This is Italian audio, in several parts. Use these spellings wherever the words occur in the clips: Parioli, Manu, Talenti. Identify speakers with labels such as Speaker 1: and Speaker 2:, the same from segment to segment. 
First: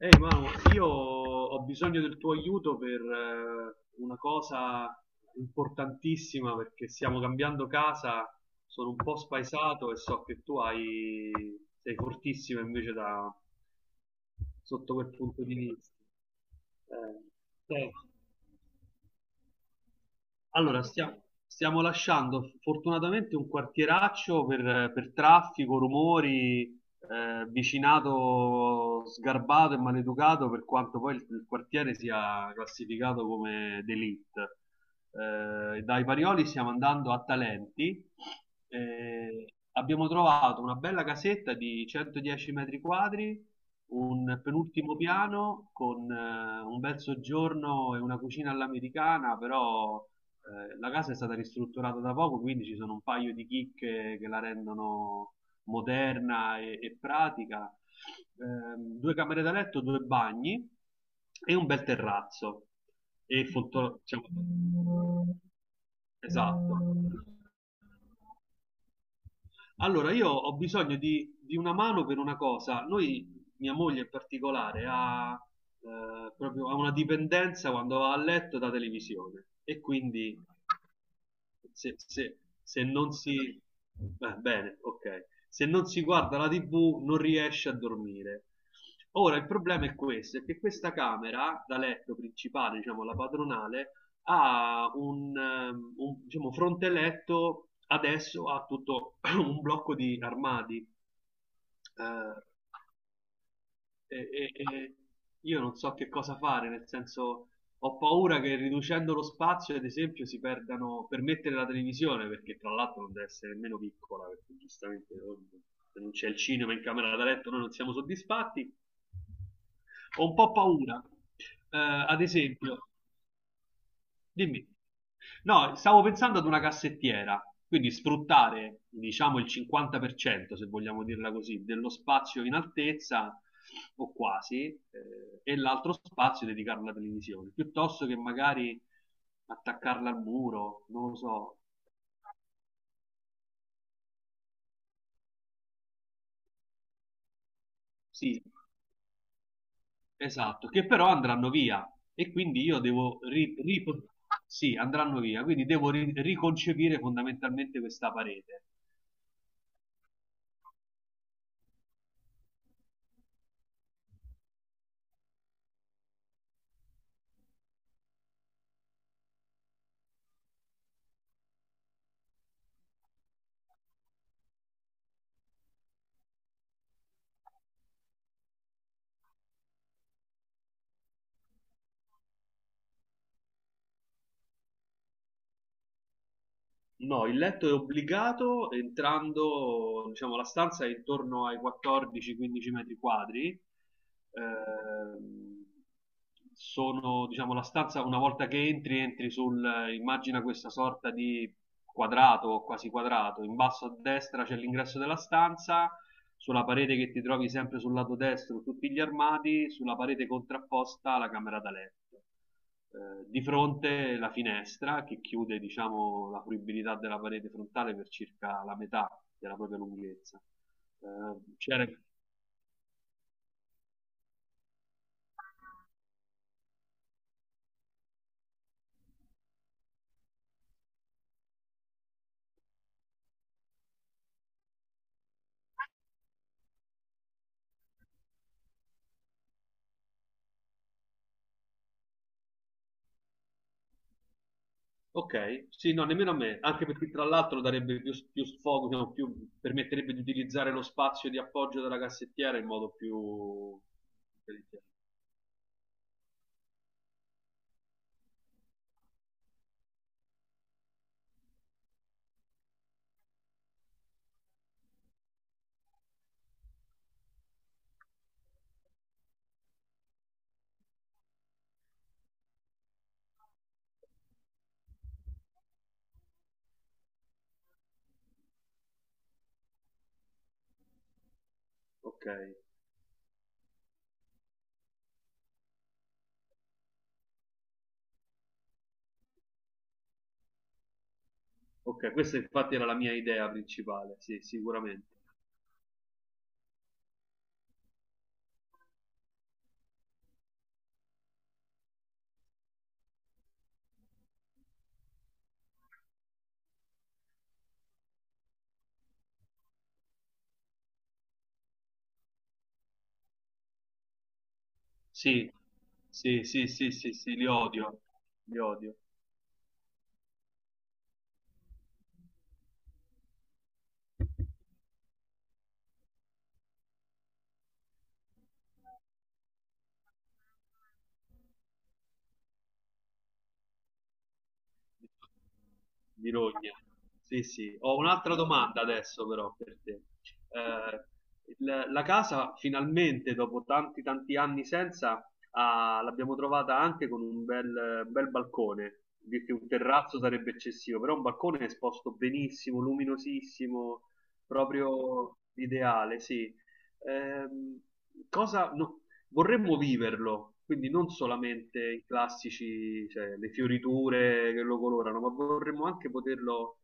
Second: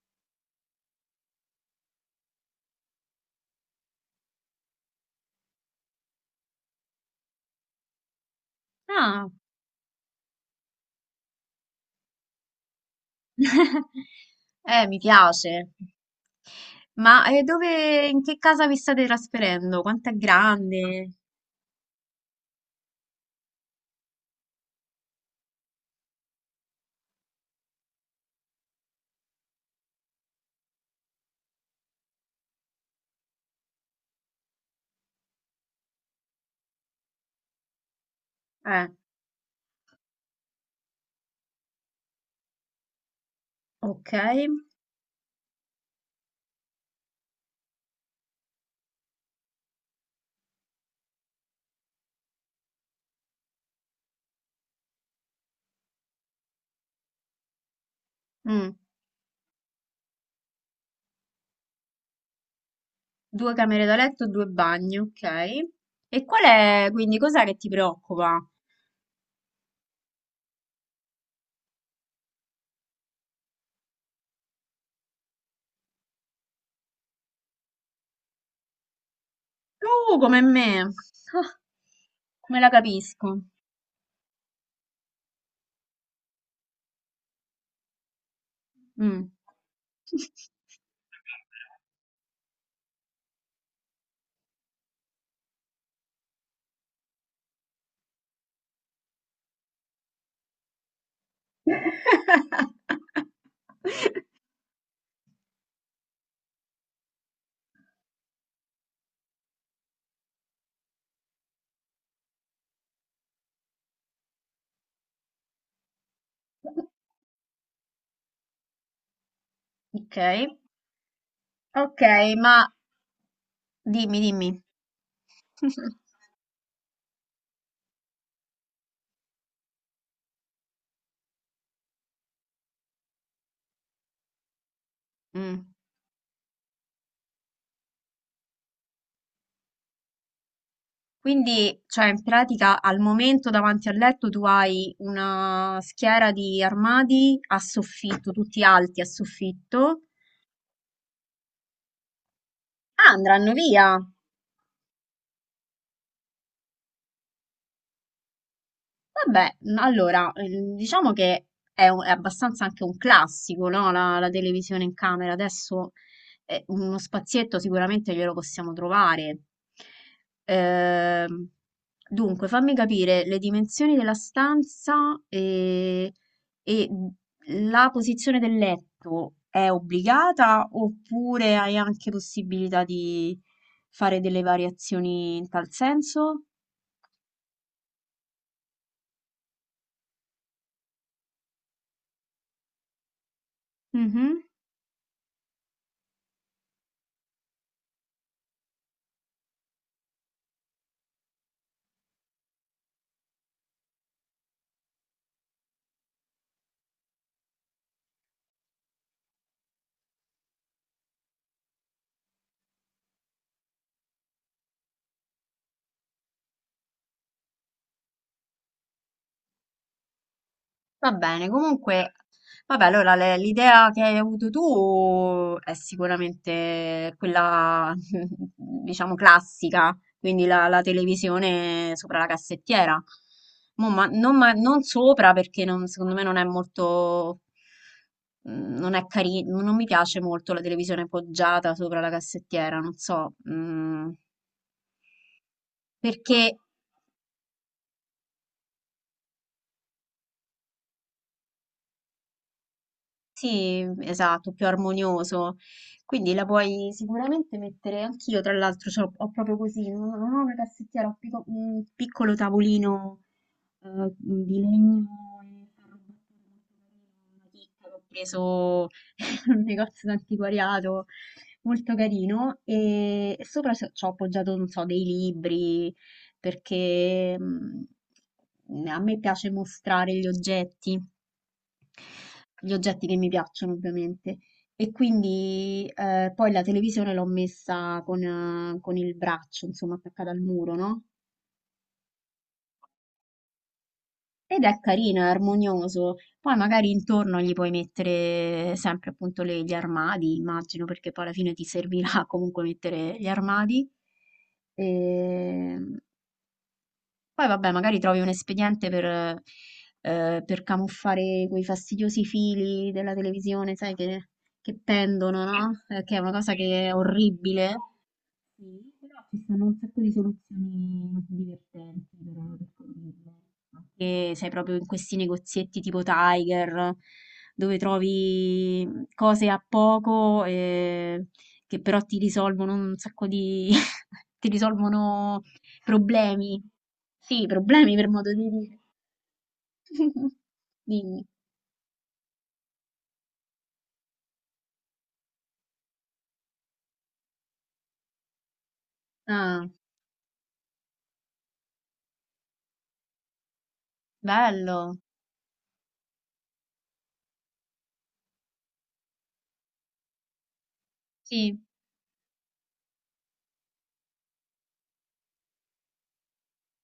Speaker 1: Ehi Manu, io ho bisogno del tuo aiuto per una cosa importantissima perché stiamo cambiando casa. Sono un po'
Speaker 2: Ah,
Speaker 1: spaesato e so che tu sei fortissimo invece sotto
Speaker 2: mi
Speaker 1: quel punto di
Speaker 2: piace.
Speaker 1: vista.
Speaker 2: Ma
Speaker 1: Eh, eh,
Speaker 2: dove, in che casa vi state trasferendo? Quanto è
Speaker 1: allora,
Speaker 2: grande?
Speaker 1: stiamo lasciando fortunatamente un quartieraccio per traffico, rumori, vicinato sgarbato e maleducato, per quanto poi il quartiere sia classificato come d'élite. Dai Parioli stiamo andando a Talenti.
Speaker 2: Eh,
Speaker 1: eh, abbiamo trovato una bella casetta di 110 metri quadri,
Speaker 2: ok.
Speaker 1: un penultimo piano con un bel soggiorno e una cucina all'americana. Però la casa è stata ristrutturata da poco, quindi ci sono un paio di chicche che la rendono moderna e pratica.
Speaker 2: Mm.
Speaker 1: Due camere da letto, due bagni e un bel terrazzo. E
Speaker 2: Due camere da letto, due bagni, ok.
Speaker 1: diciamo,
Speaker 2: E qual
Speaker 1: esatto.
Speaker 2: è, quindi, cos'è che ti preoccupa?
Speaker 1: Allora, io ho bisogno di una mano per una cosa. Noi, mia moglie in particolare, proprio, ha una dipendenza quando va a letto da televisione, e
Speaker 2: Come
Speaker 1: quindi
Speaker 2: me. Ah, come la
Speaker 1: se non si...
Speaker 2: capisco.
Speaker 1: Beh, bene, ok. Se non si guarda la TV non riesce a dormire.
Speaker 2: Mm.
Speaker 1: Ora, il problema è questo, è che questa camera da letto principale, diciamo la padronale, ha diciamo, fronte letto adesso a tutto un blocco di armadi, eh, e io non so che cosa fare, nel senso ho paura che riducendo lo spazio, ad esempio, si perdano per mettere la televisione, perché tra l'altro non deve essere nemmeno piccola, perché giustamente oh, se non c'è il cinema in camera da letto noi non siamo soddisfatti.
Speaker 2: Ok,
Speaker 1: Ho un po' paura, eh,
Speaker 2: ok,
Speaker 1: ad
Speaker 2: ma
Speaker 1: esempio,
Speaker 2: dimmi, dimmi.
Speaker 1: dimmi. No, stavo pensando ad una cassettiera, quindi sfruttare, diciamo, il 50%, se vogliamo dirla così, dello spazio in altezza o quasi, e
Speaker 2: Mm.
Speaker 1: l'altro spazio dedicarlo alla televisione, piuttosto che magari attaccarla al muro, non lo so.
Speaker 2: Quindi, cioè, in pratica al momento davanti al letto tu hai una schiera di armadi a soffitto,
Speaker 1: Sì,
Speaker 2: tutti alti a soffitto.
Speaker 1: esatto, che però andranno via e quindi io
Speaker 2: Ah,
Speaker 1: devo
Speaker 2: andranno via!
Speaker 1: sì, andranno via, quindi devo riconcepire fondamentalmente questa parete.
Speaker 2: Vabbè, allora, diciamo che è, è abbastanza anche un classico, no? La televisione in camera. Adesso uno spazietto sicuramente glielo possiamo trovare. Ehm, dunque, fammi capire le dimensioni della stanza e la posizione del letto è obbligata oppure hai anche possibilità di fare delle variazioni in tal senso?
Speaker 1: No, il letto è obbligato entrando, diciamo, la stanza è intorno ai 14-15 metri quadri.
Speaker 2: Mhm.
Speaker 1: Ehm, sono, diciamo, la stanza, una volta che entri, entri, immagina questa sorta di quadrato, quasi quadrato. In basso a destra c'è l'ingresso della stanza, sulla parete che ti trovi sempre sul lato destro tutti gli armadi, sulla parete contrapposta la camera da letto, di fronte la finestra che chiude, diciamo, la fruibilità della parete frontale per circa la metà della propria lunghezza.
Speaker 2: Va bene,
Speaker 1: Eh, c'era-
Speaker 2: comunque, vabbè, allora l'idea che hai avuto tu è sicuramente quella, diciamo, classica, quindi la televisione sopra la cassettiera. Non, non sopra perché secondo me non è molto, non è carino, non mi piace molto la televisione poggiata sopra la cassettiera, non so,
Speaker 1: Ok, sì, no, nemmeno a
Speaker 2: perché
Speaker 1: me, anche perché tra l'altro darebbe più sfogo, diciamo, permetterebbe di utilizzare lo spazio di appoggio della cassettiera in modo più
Speaker 2: sì, esatto, più
Speaker 1: intelligente.
Speaker 2: armonioso. Quindi la puoi sicuramente mettere anch'io, tra l'altro, ho proprio così, non ho una cassettiera, ho un piccolo tavolino di legno e ferro battuto molto carino, una chicca che ho preso in un negozio d'antiquariato, molto carino, e sopra ci ho appoggiato, non so, dei libri, perché a me piace mostrare gli oggetti.
Speaker 1: Ok,
Speaker 2: Gli oggetti che mi piacciono, ovviamente. E quindi poi la televisione l'ho messa con il braccio, insomma, attaccata al muro, no?
Speaker 1: ok, questa infatti era la mia idea principale, sì,
Speaker 2: Ed è
Speaker 1: sicuramente.
Speaker 2: carino, è armonioso. Poi magari intorno gli puoi mettere sempre appunto gli armadi, immagino, perché poi alla fine ti servirà comunque mettere gli armadi. E poi vabbè, magari trovi un espediente per camuffare quei fastidiosi fili della televisione, sai, che pendono,
Speaker 1: Sì,
Speaker 2: no? Che è una
Speaker 1: sì,
Speaker 2: cosa
Speaker 1: sì,
Speaker 2: che
Speaker 1: sì,
Speaker 2: è
Speaker 1: sì, sì, li
Speaker 2: orribile.
Speaker 1: odio, li
Speaker 2: Sì,
Speaker 1: odio.
Speaker 2: però ci stanno un sacco di soluzioni divertenti per condividere. Anche, sai, proprio in questi negozietti tipo Tiger, dove trovi cose a poco che però ti risolvono un sacco diti risolvono problemi.
Speaker 1: Birogna. Sì,
Speaker 2: Sì,
Speaker 1: sì.
Speaker 2: problemi
Speaker 1: Ho
Speaker 2: per modo
Speaker 1: un'altra
Speaker 2: di dire.
Speaker 1: domanda adesso però per te. Eh,
Speaker 2: Dimmi.
Speaker 1: il- la casa finalmente dopo tanti tanti anni senza l'abbiamo trovata anche con un bel, bel balcone. Dire che un
Speaker 2: Ah,
Speaker 1: terrazzo sarebbe eccessivo, però un balcone esposto benissimo, luminosissimo,
Speaker 2: bello.
Speaker 1: proprio ideale, sì. Ehm, cosa, no- vorremmo viverlo, quindi non
Speaker 2: Sì.
Speaker 1: solamente i classici, cioè le fioriture che lo colorano, ma vorremmo anche poterlo.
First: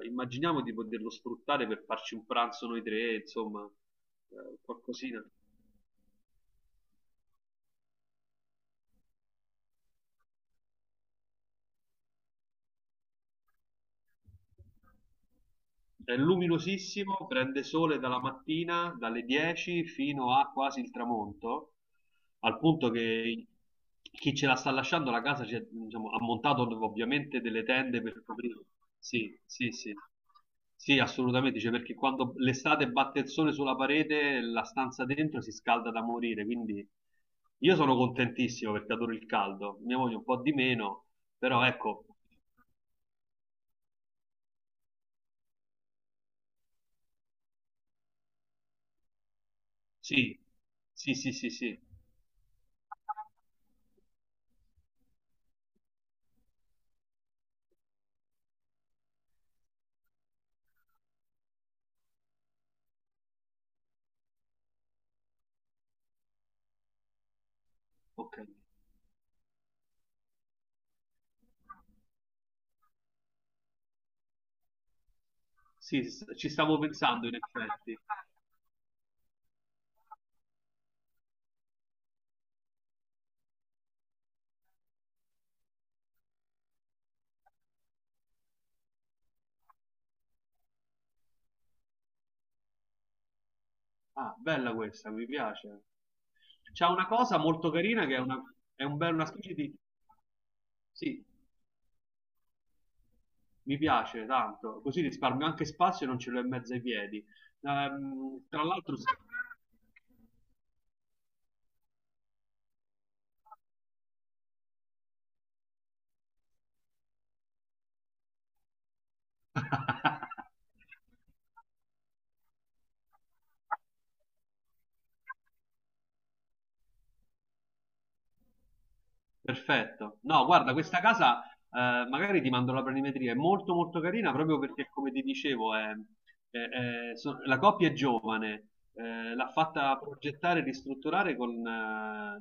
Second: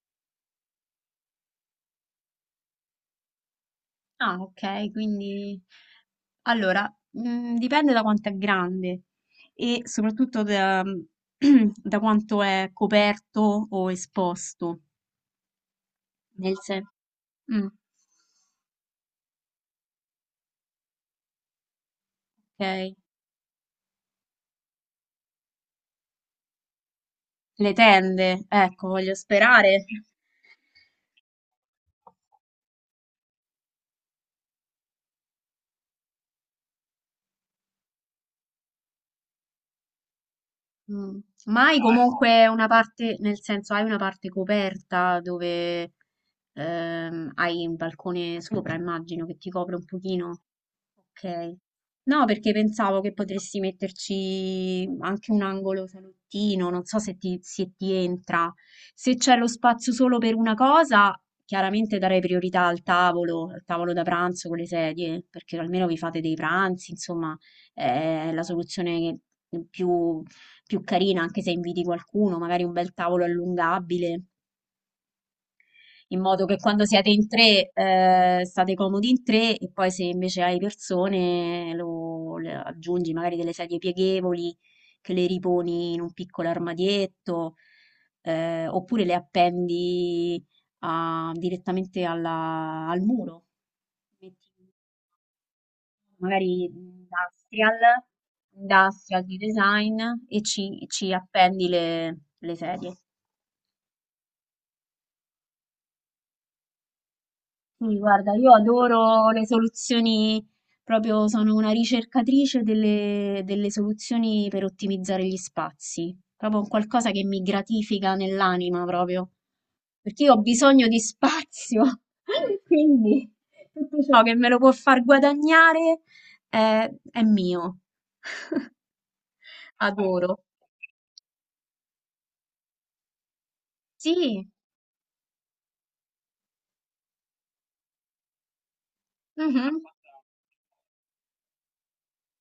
Speaker 1: Immaginiamo di poterlo sfruttare per farci un pranzo noi tre, insomma,
Speaker 2: Ah, ok,
Speaker 1: qualcosina.
Speaker 2: quindi... Allora, mhmm, dipende da quanto è grande e soprattutto da da quanto è coperto o esposto.
Speaker 1: È
Speaker 2: Nel sen
Speaker 1: luminosissimo, prende
Speaker 2: mh,
Speaker 1: sole dalla mattina, dalle 10 fino a quasi il tramonto, al punto
Speaker 2: okay.
Speaker 1: che chi ce la sta lasciando la casa ci ha, diciamo, ha montato ovviamente delle
Speaker 2: Le
Speaker 1: tende per
Speaker 2: tende,
Speaker 1: coprire.
Speaker 2: ecco, voglio
Speaker 1: Sì, sì,
Speaker 2: sperare.
Speaker 1: sì. Sì, assolutamente, cioè, perché quando l'estate batte il sole sulla parete, la stanza dentro si scalda da morire, quindi io sono contentissimo perché adoro il caldo, mia moglie un po' di meno,
Speaker 2: Mh.
Speaker 1: però
Speaker 2: Ma hai
Speaker 1: ecco,
Speaker 2: comunque una parte nel senso, hai una parte coperta dove, hai un balcone sopra, immagino, che ti copre un
Speaker 1: sì,
Speaker 2: pochino?
Speaker 1: sì, sì, sì,
Speaker 2: Ok.
Speaker 1: sì,
Speaker 2: No, perché pensavo che potresti metterci anche un angolo salottino, non so se ti, se ti entra. Se c'è lo spazio solo per una cosa, chiaramente darei priorità al tavolo da pranzo con le sedie, perché almeno vi fate dei pranzi, insomma, è
Speaker 1: ok.
Speaker 2: la soluzione più, più carina, anche se inviti qualcuno, magari un bel tavolo allungabile
Speaker 1: Sì,
Speaker 2: in modo
Speaker 1: ci
Speaker 2: che
Speaker 1: stavo
Speaker 2: quando siete in
Speaker 1: pensando in
Speaker 2: tre,
Speaker 1: effetti.
Speaker 2: state comodi in tre e poi se invece hai persone lo, le aggiungi magari delle sedie pieghevoli che le riponi in un piccolo armadietto, oppure le appendi direttamente al muro.
Speaker 1: Ah,
Speaker 2: Metti
Speaker 1: bella questa, mi piace.
Speaker 2: magari
Speaker 1: C'ha una cosa molto
Speaker 2: industrial,
Speaker 1: carina che è una, è un bel-
Speaker 2: industrial
Speaker 1: una
Speaker 2: di
Speaker 1: specie di...
Speaker 2: design e ci, ci
Speaker 1: Sì,
Speaker 2: appendi le sedie.
Speaker 1: mi piace tanto, così risparmio anche spazio e non ce l'ho in mezzo ai piedi.
Speaker 2: Sì, guarda,
Speaker 1: Ehm,
Speaker 2: io
Speaker 1: tra l'altro...
Speaker 2: adoro le soluzioni, proprio sono una ricercatrice delle, delle soluzioni per ottimizzare gli spazi, proprio un qualcosa che mi gratifica nell'anima proprio, perché io ho bisogno di spazio, quindi tutto ciò che me lo può far guadagnare è mio,
Speaker 1: Perfetto.
Speaker 2: adoro.
Speaker 1: No, guarda, questa casa, magari ti mando la planimetria, è molto molto carina
Speaker 2: Sì,
Speaker 1: proprio perché, come ti dicevo, è- la coppia è giovane, l'ha
Speaker 2: mhm,
Speaker 1: fatta progettare e ristrutturare con, eh,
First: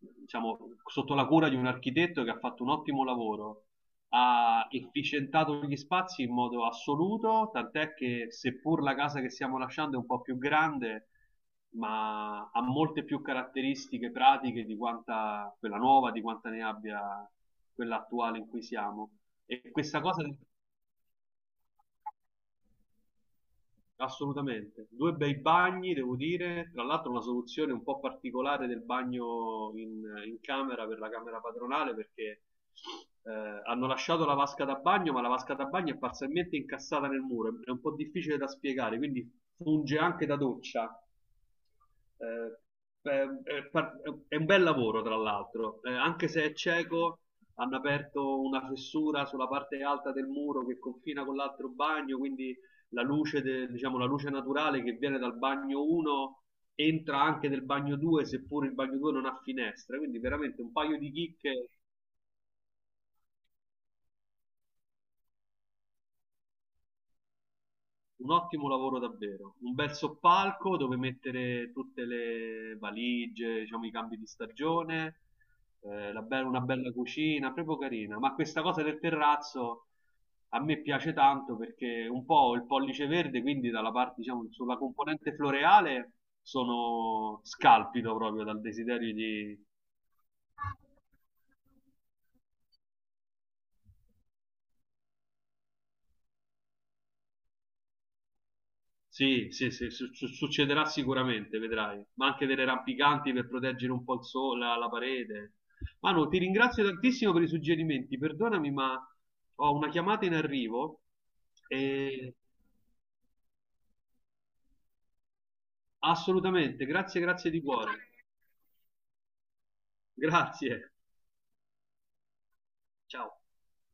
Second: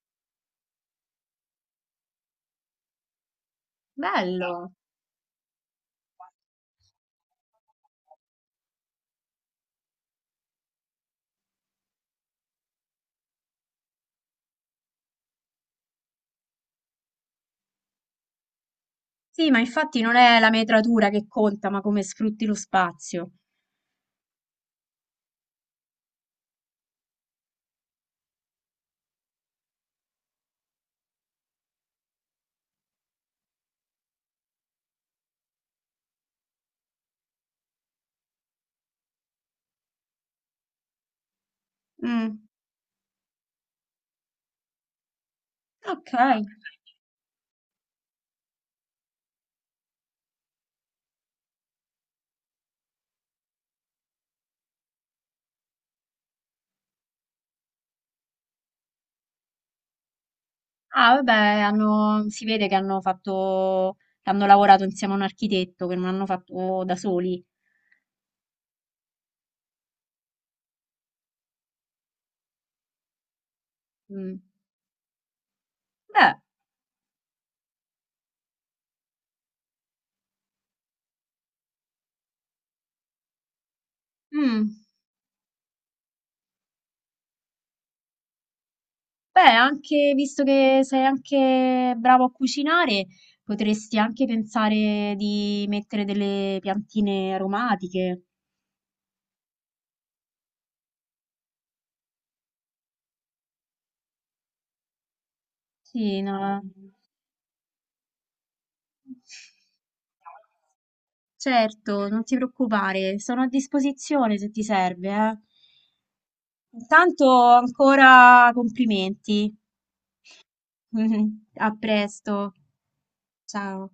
Speaker 1: il- diciamo, sotto la cura di un architetto che ha fatto un ottimo lavoro. Ha
Speaker 2: bello.
Speaker 1: efficientato gli spazi in modo assoluto, tant'è che seppur la casa che stiamo lasciando è un po' più grande, ma ha molte più caratteristiche pratiche di quanta quella nuova, di quanta ne abbia quella attuale in cui siamo.
Speaker 2: Sì, ma
Speaker 1: E questa
Speaker 2: infatti non
Speaker 1: cosa,
Speaker 2: è la metratura che conta, ma come sfrutti lo spazio.
Speaker 1: assolutamente, due bei bagni, devo dire, tra l'altro una soluzione un po' particolare del bagno in camera per la camera padronale, perché hanno lasciato la vasca da bagno, ma la vasca da bagno è parzialmente incassata nel muro, è un po' difficile da spiegare, quindi funge anche da doccia.
Speaker 2: Mm,
Speaker 1: Eh, beh, è un bel lavoro, tra l'altro. Eh,
Speaker 2: ok.
Speaker 1: anche se è cieco, hanno aperto una fessura sulla parte alta del muro che confina con l'altro bagno, quindi la luce, diciamo, la luce naturale che viene dal bagno 1 entra anche nel bagno 2, seppur il bagno 2 non ha finestre, quindi veramente un paio di
Speaker 2: Ah, vabbè,
Speaker 1: chicche.
Speaker 2: hanno- si vede che hanno fatto, che hanno lavorato insieme a un architetto, che non hanno fatto da soli.
Speaker 1: Un ottimo lavoro davvero, un bel soppalco dove mettere tutte le valigie, diciamo i cambi di
Speaker 2: Mm.
Speaker 1: stagione,
Speaker 2: Beh,
Speaker 1: una bella cucina, proprio carina. Ma questa cosa del terrazzo a me piace tanto perché un po' ho il pollice verde, quindi dalla parte, diciamo, sulla
Speaker 2: mm,
Speaker 1: componente floreale sono scalpito proprio dal desiderio
Speaker 2: beh,
Speaker 1: di...
Speaker 2: anche visto che sei anche bravo a cucinare, potresti anche pensare di mettere delle piantine aromatiche.
Speaker 1: Sì, sì, sì, succederà sicuramente, vedrai, ma anche delle rampicanti per proteggere un po' il sole, la parete.
Speaker 2: Sì,
Speaker 1: Manu, ti
Speaker 2: no.
Speaker 1: ringrazio tantissimo per i suggerimenti, perdonami, ma ho una chiamata in arrivo
Speaker 2: Certo, non ti
Speaker 1: e
Speaker 2: preoccupare, sono a disposizione se ti serve, eh.
Speaker 1: assolutamente, grazie,
Speaker 2: Intanto
Speaker 1: grazie di cuore.
Speaker 2: ancora complimenti.
Speaker 1: Grazie,
Speaker 2: A presto,
Speaker 1: ciao.
Speaker 2: ciao.